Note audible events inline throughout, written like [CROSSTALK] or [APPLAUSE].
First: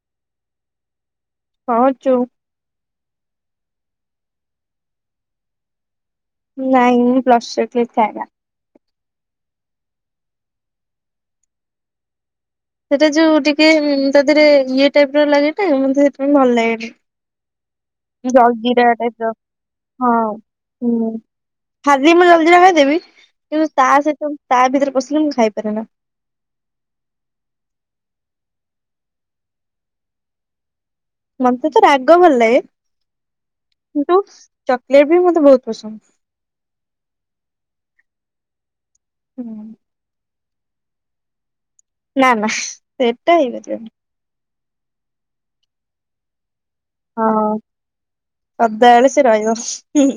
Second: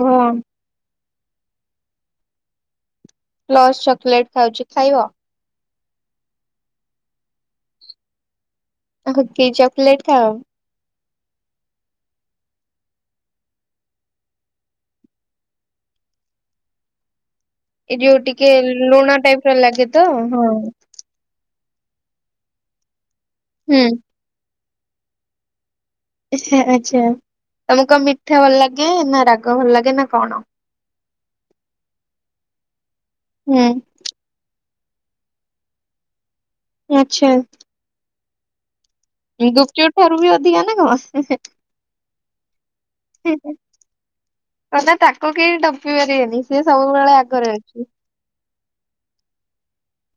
ହଁ। କଣ କରୁଚୁ? ପ୍ଲସ ଚକୋଲେଟ ଖାଉଛି ଖାଇବ? ନାଇଁ ମୁଁ ପ୍ଲସ୍ ଚକଲେଟ ଖଏନା। ଆଉ କି ଚକଲେଟ ଖାଅ? ସେଇଟା ଯୋଉ ଟିକେ ତା ଦେହରେ ଇଏ ଟାଇପ ର ଲାଗେ ଟା ମତେ ସେଥିପାଇଁ ଭଲ ଲାଗେନି। ଏଇ ଯୋଉ ଟିକେ ଲୁଣ ଟାଇପ ର ଲାଗେ ତ ହଁ। ହୁଁ ଖାଲିି ମୁଁ ଜଲଜିରା ଖାଇଦେବି କିନ୍ତୁ ତା ସହିତ ତା ଭିତରେ ପସିଲେ ମୁଁ ଖାଇପାରେ ନା। ଆଛା ଆଛା ତମକୁ କଣ ମିଠା ଭଲ ଲାଗେ ନା ରାଗ ଭଲ ଲାଗେ ନା କଣ? ମତେ ତ ରାଗ ଭଲ ଲାଗେ ହୁଁ କିନ୍ତୁ ଚକୋଲେଟ ବି ମତେ ବହୁତ ପସନ୍ଦ। ଆଚ୍ଛା। ଗୁପଚୁୁର ଠାରୁ ବି ବଧିଆ ନା କଣ? ନା ନା ସେଇଟା ହେଇପାରିବନି। କ ନା ତାକୁ କେହି ଟପି ପାରିବେନି ସେ ସବୁବେଳେ ଆଗରେ ଅଛି। ସଦା ବେଳେ ସେ ରହିବ।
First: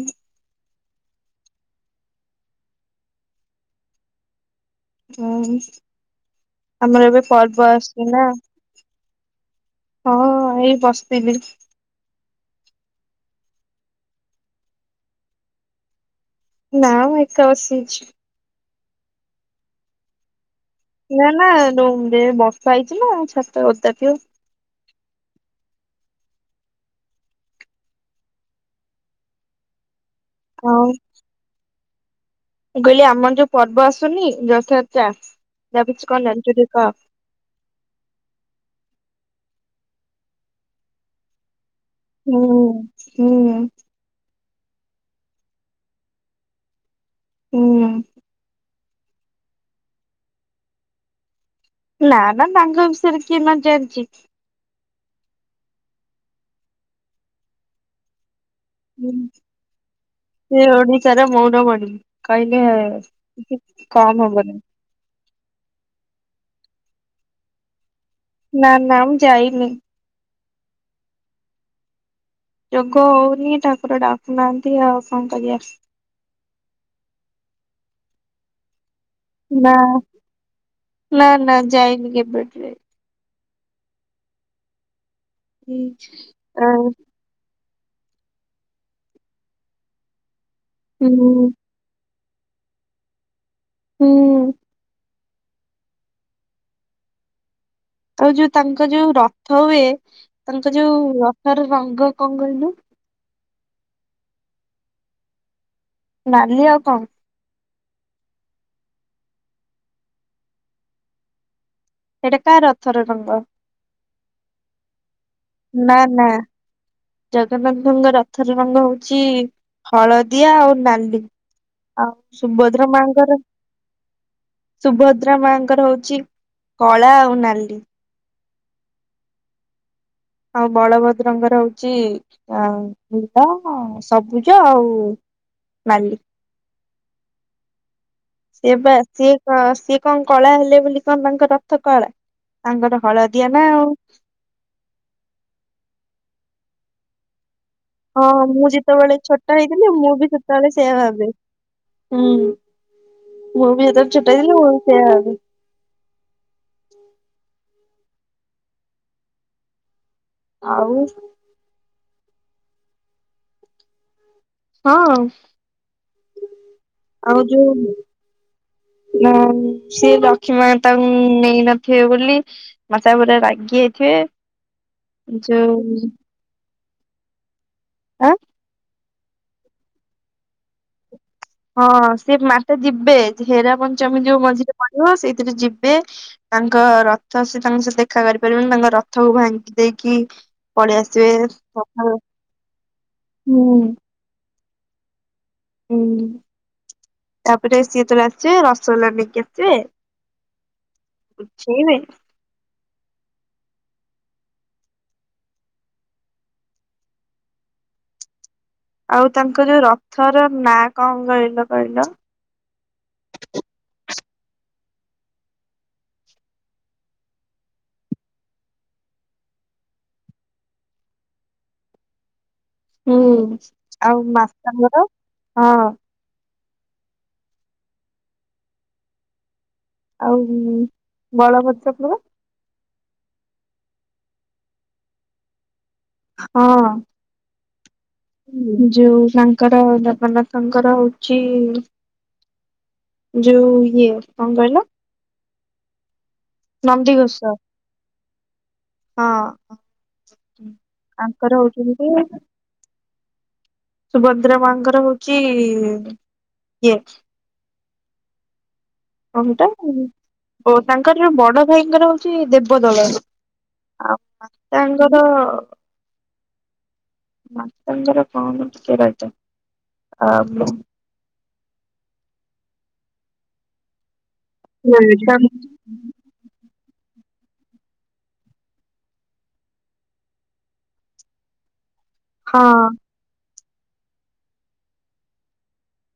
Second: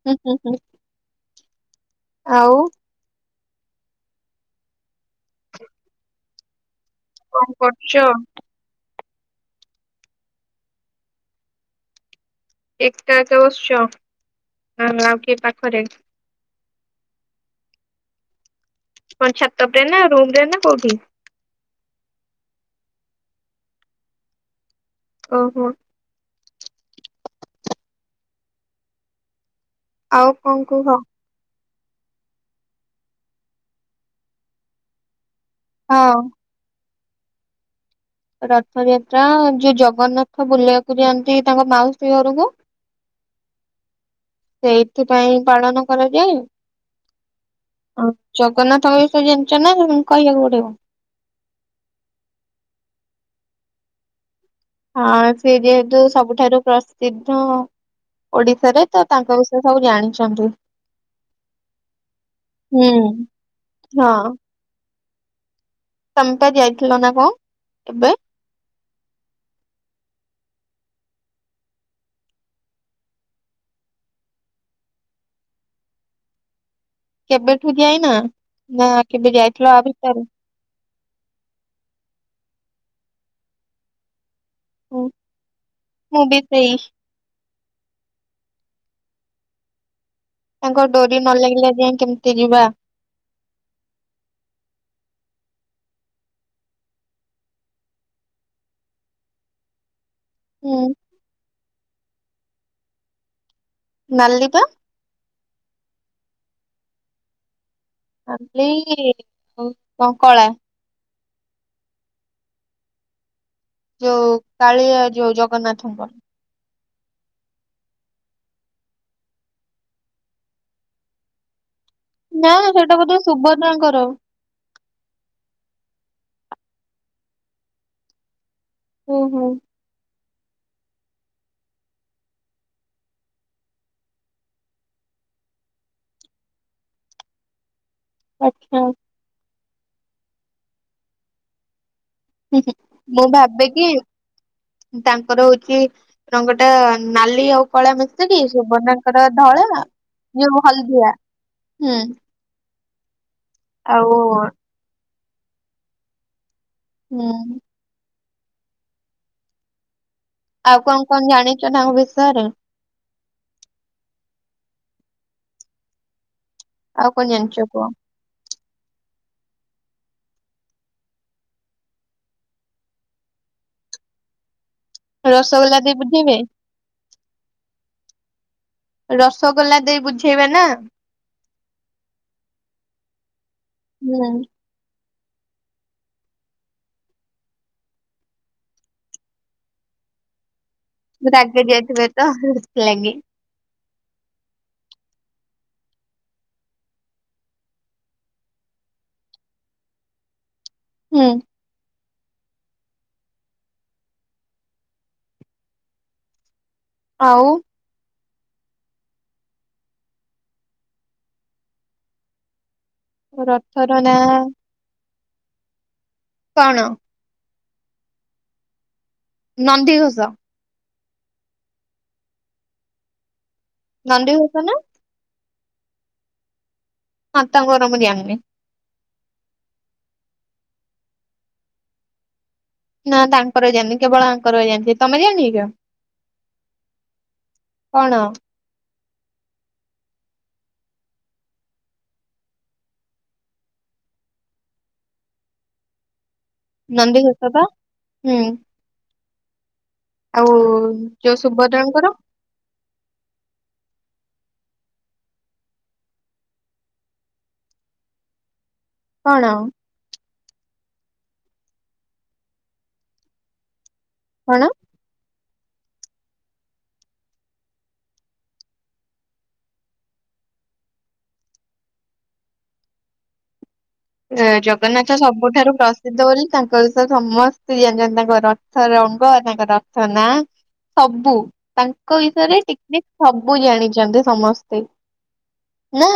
ହୁଁ ହୁଁ ହୁଁ ଆଉ। ହୁଁ ଆମର ଏବେ କଣ ପର୍ବ କରୁଛ? ଆସଛି ନା। ହଁ ଏଇ ବସିଥିଲି। ଏକା ଏକା ବସିଛ ନା ନା ଆଉ କିଏ ପାଖରେ? ନା ମୁଁ ଏକା ବସିଛି। କଣ ଛାତ ଉପରେ ନା ରୁମ ରେ ନା କଉଠି? ନା ନା ରୁମ ରେ ବର୍ଷା ହେଇଛି ନା ଛାତ ଓଦା ଥିବ। ଓହୋ। ଆଉ କଣ ଆଉ କୁହ? ମୁଁ କହିଲି ଆମର ଯୋଉ ପର୍ବ ଆସୁନି ଯଥଯାତ୍ରା ତା ବିଷୟରେ ହଁ। କଣ ଜଣିଚ କ? ରଥଯାତ୍ରା ଯୋଉ ଜଗନ୍ନାଥ ବୁଲିବାକୁ ଯାଆନ୍ତି ତାଙ୍କ ମାଉସ ହୁଁ ହୁଁ ସେଇଥିପାଇଁ ପାଳନ କରାଯାଏ ହୁଁ ଆ ଜଗନ୍ନାଥ ଙ୍କୁ ଜାଣିଛ ନା କହିବାକୁ ପଡିବ? ନା ନା ତାଙ୍କ ବିଷୟରେ କିଏ ନ ଜାଣିଚି? ହଁ ସେ ଯେହେତୁ ସବୁଠାରୁ ପ୍ରସିଦ୍ଧ ଓଡିଶାରେ ତ ହୁଁ, ତାଙ୍କ ବିଷୟ ସବୁ ଜା ଜାଣିଚନ୍ତି ସେ ଓଡ଼ିିଶା ର ମୌଡ ମଣି କହିଲେ ହୁଁ। କିଛି କମ୍ ହଁ ହବନି ତମେ ପା ଯାଇଥିଲ ନା କଣ ଏବେ? ନା ନା ମୁଁ ଯାଇନି। ଯୋଗ ହଉନି ଠାକୁର ଡାକୁନାହାନ୍ତି ଆଉ କଣ କରିବା? କେବେଠୁ ଯାଇନ ନା କେବେ ନା ଯାଇଥିଲ ଆ ଭିତରେ? ନା ନା ଯାଇନି କେବେଠୁ ଯାଇନି। ହଉ ହଁ ଆ ତାଙ୍କ ଡୋରି ନ ଲାଗିଲା ଯାଏ କେମିତି ଯିବା? ହୁଁ ଆଉ ଯୋଉ ତାଙ୍କ ଯୋଉ ରଥ ହୁଏ ତାଙ୍କ ହୁଁ ଯୋଉ ରଥର ରଙ୍ଗ କଣ କହିଲୁ? ନାଲି ପା ନାଲି ଆଉ କଣ? ନାଲି ଆଉ ତ କଳା। ଏଇଟା କା ରଥର ରଙ୍ଗ? ଯୋଉ କାଳିଆ ଯୋଉ ଜଗ ନା ନା ଜଗନ୍ନାଥଙ୍କ ରଥର ରଙ୍ଗ ହଉଛି ହଳଦିଆ ଆଉ ନାଲି, ଆଉ ନା ସୁଭଦ୍ର ସେଇଟା ବୋଧେ ମାଆଙ୍କର ସୁଭଦ୍ରାଙ୍କର ସୁଭଦ୍ରା ମାଆଙ୍କର ହଉଛି କଳା ଆଉ ନାଲି। ଓ ହୋ! ଆଉ ବଳଭଦ୍ରଙ୍କର ହଉଚି ଆଉ ନୀଳ ସବୁଜ ଆଉ ମାଲି ସେ ଆଚ୍ଛା। ବା ସିଏ କ ସିଏ କଣ କଳା ହେଲେ ବୋଲି କଣ ତାଙ୍କ ରଥ କଳା? ହୁଁ ହୁଁ ତାଙ୍କର ମୁଁ ହଳଦିଆ ନା ଭାବେ ଆଉ କି ତାଙ୍କର ହଉଛି ରଙ୍ଗଟା ନାଲି ଆଉ କଳା ହଁ ମିଶିକି ମୁଁ ଯେତେବେଳେ ସୁଭଦ୍ରାଙ୍କର ଛୋଟ ଧଳା ହେଇଥିଲି ମୁଁ ବି ଯଉ ସେତେବେଳେ ସେଇଆ ହଲଦିଆ ଭାବେ। ହୁଁ ମୁଁ ବି ଆଉ କେତେବେଳେ ଛୁଟ ହେଇଥିଲି ମୁଁ ବି ସେୟା ଭାବେ ହୁଁ ଆଉ କଣ କଣ ଜାଣିଚ ତାଙ୍କ ବିଷୟରେ? ହଁ କଣ ଆଉ ଜାଣିଛ ଯୋଉ [INAUDIBLE] ହଁ ସେ ଲକ୍ଷ୍ମୀ ମାତାଙ୍କୁ ନେଇନଥିବେ ବୋଲି [UNINTELLIGIBLE] ରାଗି ଯାଇଥିବେ ରସଗୋଲା ଦେଇ ଯୋଉ ବୁଝେଇବେ, ଆଁ! ରସଗୋଲା ଦେଇ ବୁଝେଇବା ନା। ହଁ ସେ ମାତା ଯିବେ, ଯେ ହେରା ପଞ୍ଚମୀ ହୁଁ। ଯୋଉ ମଝିରେ ପଡିବ ସେଇଥିରେ ଯିବେ ତାଙ୍କ ରଥ ସେ ତାଙ୍କ ସହ ଦେଖା କରିପାରିବେନି ତାଙ୍କ ରଥକୁ ଭାଙ୍ଗି ଦେଇକି ପଳେଇ ଆସିବେ ରାଗି ଯାଇଥିବେ ସକାଳୁ ତ ସେଥିଲାଗି ହୁଁ। ହୁଁ। ତାପରେ ସିଏ ଯେତେବେଳେ ଆସେ ରସଗୋଲା ନେଇକି ଆସେ। ହୁଁ। ଅଛି କି ନାଇଁ। ଆଉ ଆଉ ତାଙ୍କ ଯୋଉ ରଥର ନାଁ କଣ କହିଲ କହିଲ? ରଥର ନାଁ କଣ? ନନ୍ଦି ଘୋଷ। ହୁଁ ଆଉ ନନ୍ଦିଘୋଷ ନା ମାଶାଙ୍କର ହଁ। ହଁ ତାଙ୍କର ମୁଁ ଜାଣିନି। ଆଉ ବଳଭଦ୍ରଙ୍କ ର ନା ତାଙ୍କର ବି ଜାଣିନି କେବଳ ଆଙ୍କର ହି ଜାଣିଛି ତମେ ଜାଣିଚ? ହଁ। କଣ? ଯୋଉ ତାଙ୍କର ଜଗନ୍ନାଥଙ୍କର ହଉଛି ଯୋଉ ଇଏ କଣ କହିଲ ନନ୍ଦିଘୋଷ ନନ୍ଦୀଘୋଷ ପା ହୁଁ ହଁ। ଆଉ ଯୋଉ ତାଙ୍କର ସୁଭଦ୍ରାଙ୍କର ହଉଛନ୍ତି ସୁଭଦ୍ରା ମାଙ୍କର ହଉଛି ଇଏ କଣ କଁ ସେଇଟା ଓ ତାଙ୍କର ଯୋଉ ବଡ ଭାଇଙ୍କର ହଉଛି ଦେବଦଳନ ଆଉ କଣ ମାତାଙ୍କର ମାତାଙ୍କର କଣ ଟିକେ ରହିଥାଅ। ଜଗନ୍ନାଥ ସବୁଠାରୁ ପ୍ର ରି ତାଙ୍କର ସମସ୍ତେ ଜାଣିଛନ୍ତି ତାଙ୍କ ରଥ ରଙ୍ଗ ତାଙ୍କ ରଥ ନା ସବୁ ତା ତାଙ୍କ ବିଷୟରେ ହଁ ଟିକ୍ ନିକ୍ ସବୁ ଜାଣିଛନ୍ତି ସମସ୍ତେ ନା।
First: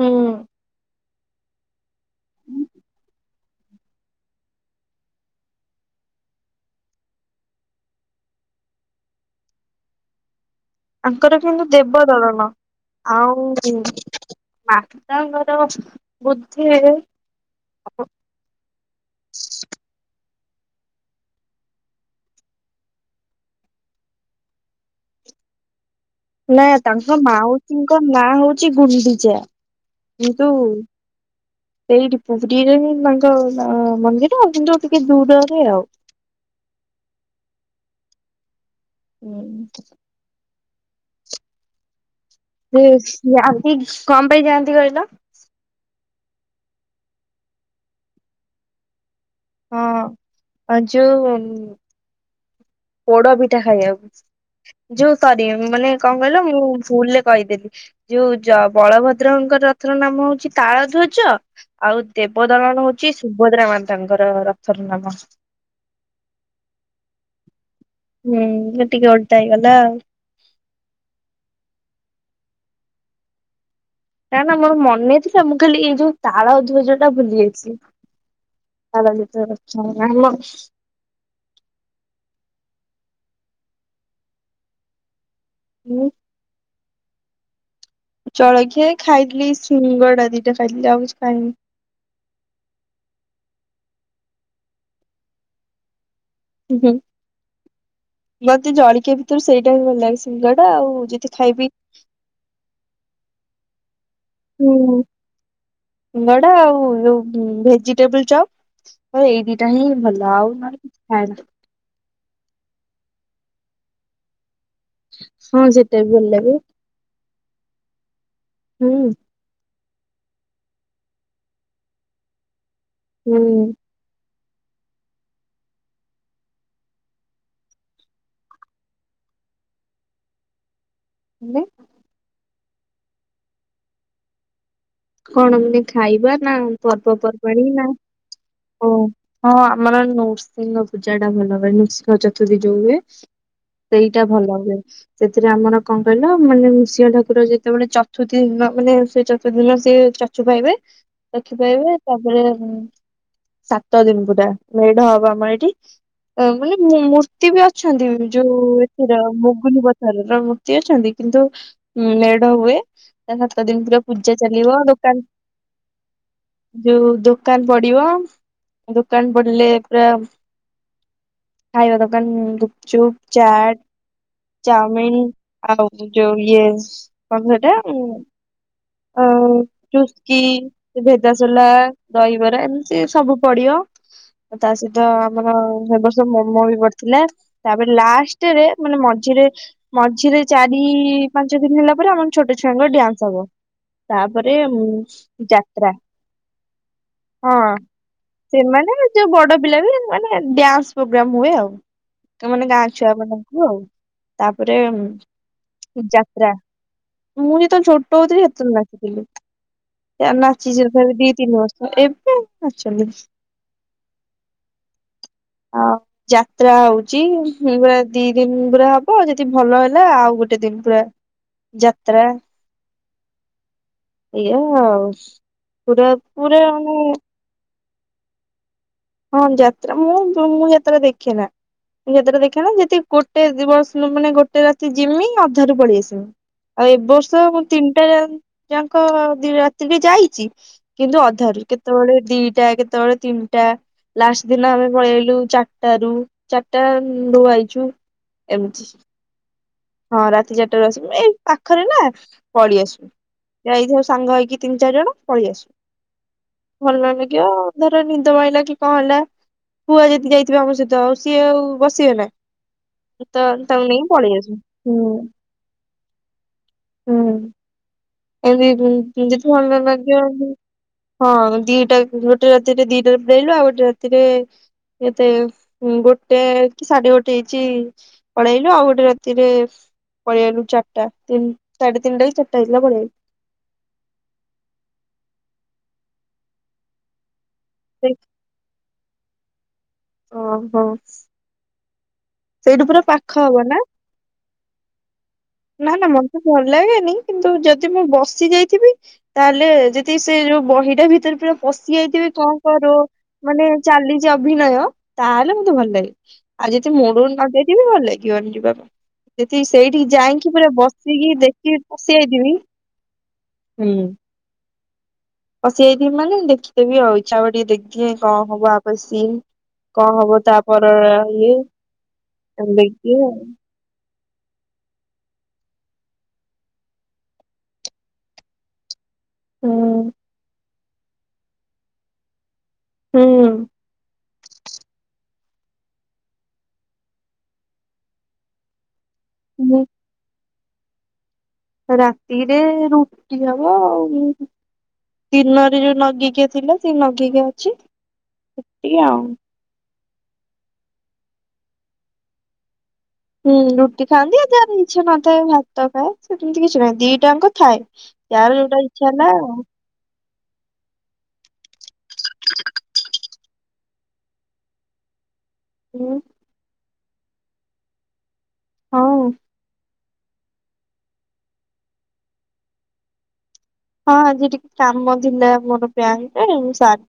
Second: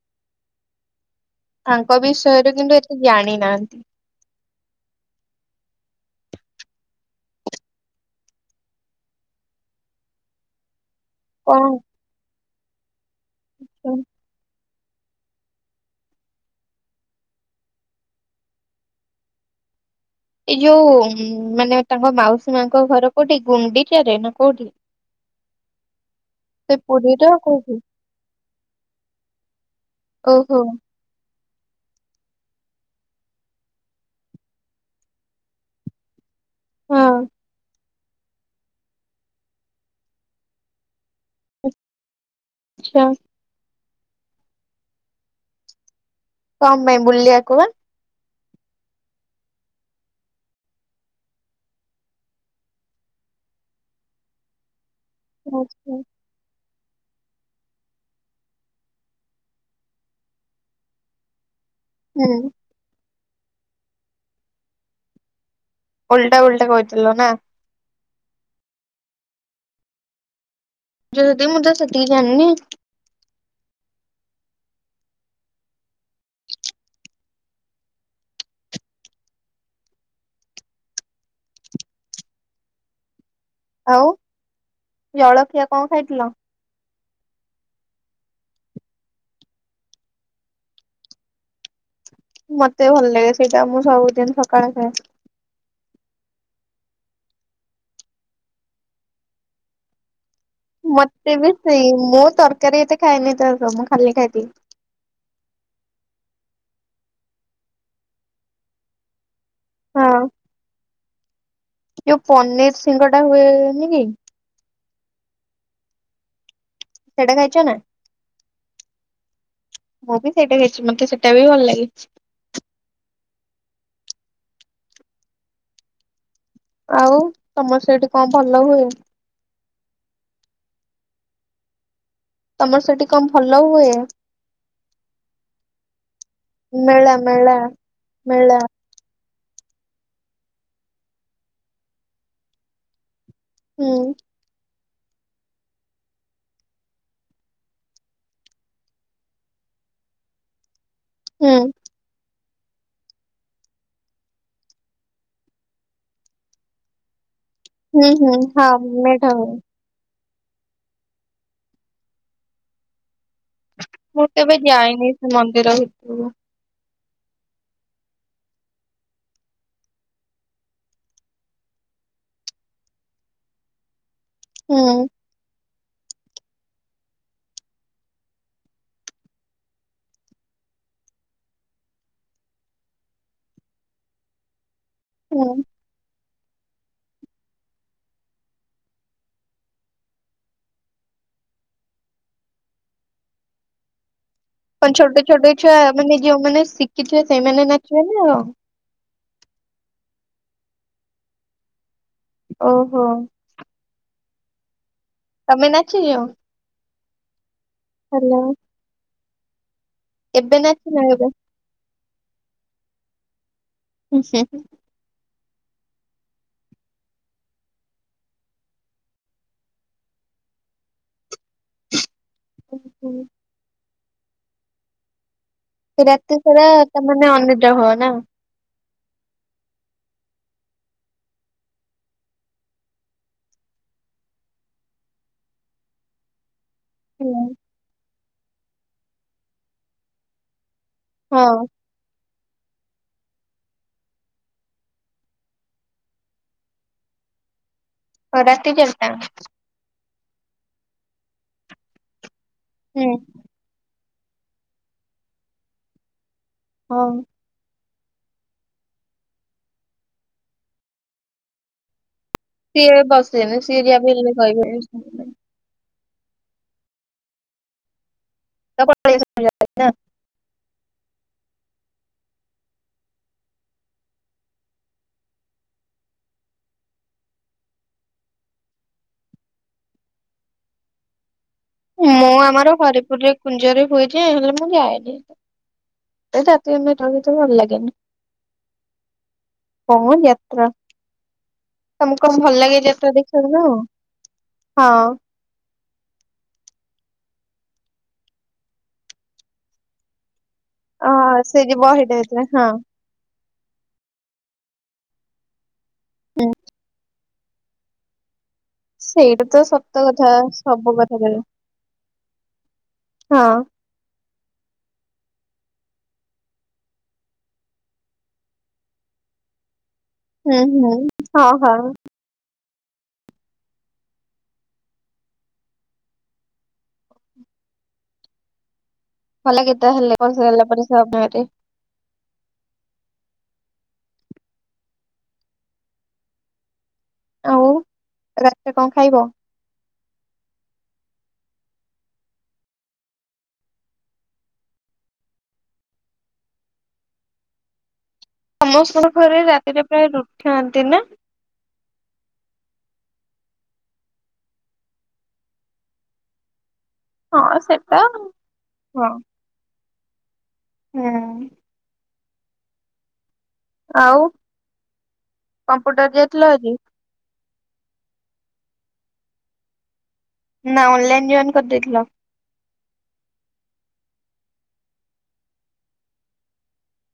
ହୁଁ ଆଙ୍କ ବିଷୟରେ କିନ୍ତୁ ଏତେ ଜାଣି ନାହାନ୍ତି। ଆଙ୍କର କିନ୍ତୁ ଦେବଦଳନ ଆଉ କଣ ମାତାଙ୍କର ବୋଧେ ଏଇ ଯୋଉ ମାନେ ତାଙ୍କ ମାଉସୀ ମାଙ୍କ ଘର କୋଉଠି ଗୁଣ୍ଡିଚାରେ ନା କୋଉଠି? [INAUDIBLE] ନା ତାଙ୍କ ପୁରୀର କୋଉଠି? ମାଉସୀଙ୍କ ନାଁ ହଉଛି ଗୁଣ୍ଡିଚା କିନ୍ତୁ ଓହୋ ସେଇଠି ପୁରୀରେ ହିଁ ତାଙ୍କ ମନ୍ଦିର ଆଉ କିନ୍ତୁ ଟିକେ ଦୂରରେ ଆଉ। ହଁ। ହୁଁ। ଆଚ୍ଛା ସେ ଯାନ୍ତି କଣ ପାଇଁ ଯାଆନ୍ତି କହିଲ? କଣ ପାଇଁ ବୁଲିବାକୁ ବା। ହଁ ଯୋଉ ପୋଡ ପିଠା ଖାଇବାକୁ ଯୋଉ ସରି ମାନେ ଆଚ୍ଛା। କଣ କହିଲ ମୁଁ ଭୁଲରେ କହିଦେଲି। ଯୋଉ ବଳଭଦ୍ରଙ୍କ ରଥର ନାମ ହଉଛି ତାଳ ଧ୍ୱଜ। ଆଉ ହୁଁ ଦେବଦଳନ ହଉଛି ସୁଭଦ୍ରା ମାତାଙ୍କର ରଥର ନାମ। ଓଲଟା ଓଲଟା କହିଥିଲ ନା। ହୁଁ ଟିକେ ଓଲଟା ହେଇଗଲା ଆଉ। ଯିଏ ଯେତିକି ମୁଁ ତ ସେତିକି ଜାଣିନି। ନା ନା ମୋର ମନେ ଥିଲା ମୁଁ ଖାଲି ଏଇ ଯୋଉ ତାଳଧ୍ୱଜ ଟା ଭୁଲି ଯାଇଛି। ଭ ଯିତ ଆ [INAUDIBLE] ଆଉ ଜଳଖିଆ କଣ ମୁଁ ଖାଇଥିଲ? ଚଳଖିଆ ଖାଇଥିଲି ଶିଙ୍ଗଡା ଦିଟା ଖାଇଥିଲି ଆଉ କିଛି ଖାଇନି। ମତେ ଭଲ ଲାଗେ ସେଇଟା ମୁଁ ସବୁଦିନ ସକାଳେ ଖଏ। ହୁଁ ମତେ ଜଳିଖିଆ ଭିତରୁ ସେଇଟା ବି ଭଲ ଲାଗ ସିଙ୍ଗଡ଼ା। ମତେ ବି ସେଇ ମୁଁ ତରକାରୀ ଏତେ ଖାଇନି ତ ମୁଁ ଖାଲିି ଖାଇଦେବି। ହଁ ସିଙ୍ଗଡ଼ା ଆଉ ଉ ଭେଜିଟେବୁଲ ଚପ୍। ହଁ ଏଇ ଦିଟା ହିଁ ହଁ ଭଲ ଆଉ ନହେଲେ କିଛି ଖଏନା। ଯୋଉ ପନିର ସିଙ୍ଗଡା ହୁଏନି କି ଜୋ ହଁ ସେଟା ବି ଭଲ ଲାଗେ। ସେଇଟା ଖାଇଛ ନା? ହୁଁ। ମୁଁ ବି ସେଇଟା ଖାଇଛି ମତେ ସେଇଟା ବି ଭଲ ଲାଗେ। ହୁଁ। ଆଉ ତମର ସେଠି କଣ ଭଲ ହୁଏ? ହେଲେ ତମର ସେଠି କଣ ଭଲ ହୁଏ? କଣ ମେ ଖାଇବା ନା ମେଳା ମେଳା ପର୍ବପର୍ବାଣିୀ ନା ମେଳା ଓ ହଁ ଆମର ନୃସିଂହ ପୂଜା ଟା ଭଲ ହୁଏ ନୃସିଂହ ଚତୃଥୀ ଯୋଉ ହୁଏ। ହୁଁ ସେଇଟା ଭଲ ହୁଏ। ସେଥିରେ ଆମର କଣ କହିଲ ମାନେ ନୃସିଂହ ଠାକୁର ଯେତେବେଳେ ଚତୁର୍ଥୀ ଦିନ ନ ମାନେ ସେ ଚତୁଦିନ ସେ ଚକ୍ଷୁ ପାଇବେ ହୁଁ ଚକ୍ଷୁ ପାଇବେ ତାପରେ ସାତ ଦିନ ପୁରା ମେଢ ହବ ଆମର ଏଇଠି ମାନେ ମୁ ମୁ ମୃତ୍ତି ବି ଅଛନ୍ତି ହୁଁ ହୁଁ ଯୋଉ ହଁ ଏଥିର ମେଢ ହୁଏ। ମୁଗୁନି ପ ରର ମୂର୍ତ୍ତି ଅଛନ୍ତି କିନ୍ତୁ ମେଢ ହୁଏ ତା ସାତ ଦିନ ପୁରା ପୂଜା ଚାଲିବ ଯାଏନି ଦୋକାନ ସେ ମନ୍ଦିର ଭିତରୁକୁ। ଯୋଉ ଦୋକାନ ପଡିବ ଦୋକାନ ପଡିଲେ ପୁରା ଖାଇବା ଦୋକାନ ଗୁପଚୁପ ଚାଟ ହୁଁ ଚାଉମିନ ଆଉ ଯୋଉ ଇଏ କଣ ସେଟା ଆ ଚୁସ୍କି ସେ ଭେଜାସୋଲା ଦହିବରା ଏମିତି ସବୁ ପଡିବ। ଆ ତା ସହିତ ଆମର ହୁଁ। ସେ ବର୍ଷ ମୋମୋ ବି ପଡିଥିଲା ତାପରେ ଲାଷ୍ଟରେ ମାନେ ମଝିରେ ମଝିରେ ଚାରି ପାଞ୍ଚ ଦିନ ହେଲା ପରେ ଆମର ଛୋଟ ଛୁଆଙ୍କର ଡ୍ୟାନ୍ସ ହବ। ତାପରେ କଣ ଛୋଟ ଛୋଟ ଛୁଆ ଯାତ୍ରା ମାନେ ଯୋଉମାନେ ଶିଖିଥିବେ ହଁ ସେଇମାନେ ନାଚିବେ ନା କଣ? ସେମାନେ ଯୋଉ ବଡ ପିଲା ବି ମାନେ ଡ୍ୟାନ୍ସ ପୋଗ୍ରାମ ହୁଏ ଆଉ ତ ମାନେ ଗାଁ ଓହୋ ଛୁଆ ବାଲା ଆଉ ତାପରେ ତମେ ନାଚି ଯାଅ? ଯାତ୍ରା ମୁଁ ଯେତେବେଳେ ଛୋଟ ହଉଥିଲି ସେତେବେଳେ ନାଚିଥିଲି ଏବେ ନାଚିଛି ନାଚିନ ତଥାପି କେବେ? ଦି ତିନି ବର୍ଷ। ତ ଏବେ ନାଚ [INAUDIBLE] ହୁଛ ହୁ [INAUDIBLE] ଆଉ ଯାତ୍ରା ହୋଉଛି ହୁଁ ପୁରା ଦି ଦିନ ପୁରା ହବ ଯଦି ଭଲ ହେଲା ଆଉ ଗୋଟେ ଦିନ ପୁରା। ଯାତ୍ରା। ଓହୋ। ଏଇଆଉ। ସେ ରାତି ସାରା ତମେ ମାନେ ଅନିଦ୍ରା ହବ ନା? ହଁ ଯାତ୍ରା ମୁଁ ମୁଁ ଯାତ୍ରା ଦେଖେନା‌। ମୁଁ ଯାତ୍ରା ଦେଖେନା ଯଦି ଗୋଟେ ଦିବସ ମାନେ ଗୋଟେ ରାତି ଯିମି ଅଧାରୁୁ ପଳେଇ ଆସିମି। ଆଉ ଏବ ବର୍ଷ ହୁଁ ମୁଁ ତିନିଟା ଯାନ୍ ଯାକ ଦି ରାତିରେ ଯାଇଛି। କିନ୍ତୁ ଅଧାରୁ କେତେବେଳେ ଦିଟା କେତେବେଳେ ତିନିଟା। ଲାଷ୍ଟ ଦିନ ଆମେ ପଳେଇଆଇଲୁ ଚାରିଟା ରୁ ଚାରିଟା [UNINTELLIGIBLE] ଆଇଛୁ। ଅ ରାତି ଏମିତି। ଚାରିଟା? ହଁ ରାତି ଚାରିଟାରୁ ଆସିବୁ ଏଇ ପାଖରେ ନା ପଳେଇ ହୁଁ ଆସୁ। ଯାଇ ଥିବୁ ସାଙ୍ଗ ହେଇକି ତିନି ଚାରି ଜଣ ପଳେଇ ଆସୁ। ହଁ। ଧର ନିଦ ମାଇଲା କି କଣ ହେଲା ପୁଆ ଯଦି ଯାଇଥିବେ ଆମ ସହିତ ଆଉ ସିଏ ଆଉ ବସିବେ ନା। ସିଏ ତ ବସେନି ସିଏ ତାଙ୍କୁ ଯାହା ନେଇକି ବି ହେଲେ ପଳେଇ ଆସୁ। କହିବେ। ହୁଁ ହୁଁ। [UNINTELLIGIBLE] ଯଦି ତ ପଳେଇ ଆସନ୍ତି ଭଲ ନ ନା ଲାଗିବ। ହଁ ଦିଟାରେ ଗୋଟେ ରାତିରେ ଦିଟାରେ ପଳେଇ ଆଇଲୁ ଆଉ ଗୋଟେ ରାତିରେ ଏତେ ଗୋଟେ କି ସାଢ଼େ ଗୋଟେ ହେଇଛି। ପଳେଇଲୁ ଆଉ ଗୋଟେ ରାତିରେ ପଳେଇ ଆଇଲୁ ଚାରିଟା ତିନ୍ ସାଢ଼େ ତିନିଟା ଚାରିଟା ହେଇ ଥିଲା ପଳେଇ ଆଇଲୁ। କୁଞ୍ଜରରେ ହୁଏଯେ ହେଲେ ମୁଁ ଯାଏନି ଏ ରାତିରେ [UNINTELLIGIBLE] ଭଲ ଲାଗେ ଗେନୀ। କଣ ଯାତ୍ରା ଓହୋ ତମକୁ କଣ ଭଲ ଲାଗେ ସେଇଠୁ ପୁରା ଯାତ୍ରା ପାଖ ଦେଖିବାକୁ ହବ ନା କଁ? ହଁ। ନା ନା ମତେ ଭଲ ଲାଗେନି କିନ୍ତୁ ଯଦି ମୁଁ ବସି ଯାଇଥିବି ତାହେଲେ ଯେ ତେ ସେ ଯୋଉ ବହିଟା ଭିତରେ ଅ ପୁରା ସେ ଯୋଉ ପଶି ବହିଟେ ଯାଇଥିବି ହେଇଥିଲା କଁ ହଁ। କଁ ରୋ ମାନେ ଚାଲିଛି ଅଭିନୟ ତାହେଲେ ମତେ ଭଲ ଲାଗେ ଆ ଯଦି ମୁଳୁରୁ ନ ଯାଇ ଥିବି ଭଲ ଲାଗିବନି ଯିବାପାଇଁ। ସେଇଟା ତ ସତ କଥା। ସବୁ କଥା ବସିକି କହିଲ ଦେଖିକି ପଶି ଯାଇଥିବି। ହଁ ପଶି ଯାଇଥିବି ମାନେ ଦେଖିଦେବି ଆଉ ଇଚ୍ଛା ଟିକେ ଦେଖିବି କଣ ହବ ଆପରେ ସିନ୍ କଣ ହବ ହୁଁ ହୁଁ। ତାପର ହଁ ଇଏ ହଁ ଏମିତି ଆଉ। ଭଲ ଲାଗେ ତାହେଲେ ପସିଗଲା ପରେ ସେ ଅଭିନୟରେ। ହୁଁ। ଆଉ ରାତିରେ କଣ ଖାଇବ? ଉଁ? ରାତିରେ ରୁଟି ହବ ଆଉ। ଦିନରେ ଯୋଉ ନଗିକିଆ ଥିଲା ସେଇ ନଗିକିଆ ଅଛି। ଟିକେ ସମସ୍ତଙ୍କ ଆଉ। ଘରେ ରାତିରେ ପ୍ରାୟ ରୁଟି ଖାଆନ୍ତି ନା? ହୁଁ ରୁଟି ଖାଆନ୍ତି ଆ ଯାହାର ଇଚ୍ଛା ନଥାଏ ଭାତ ଖାଏ ସେମିତି କିଛି ନାହିଁ ଦିଇ ଟାଙ୍କ ହଁ ଥାଏ ସେଟା ଯାହାର ଯୋଉଟା ହଁ ଇଚ୍ଛା ହେଲା ଆଉ। ହୁଁ। [UNINTELLIGIBLE] ଆଉ କମ୍ପ୍ୟୁଟର ହୁଁ ଯାଇଥିଲ ଆଜି? ହଁ। ନା ଅନ୍ଲାଇନ ଜଏନ କରି ଦେଇଥିଲ? ହଁ ଆଜି ଟିକେ କାମ ଥିଲା ମୋର ପ୍ୟାନକାର୍ଡ ଏ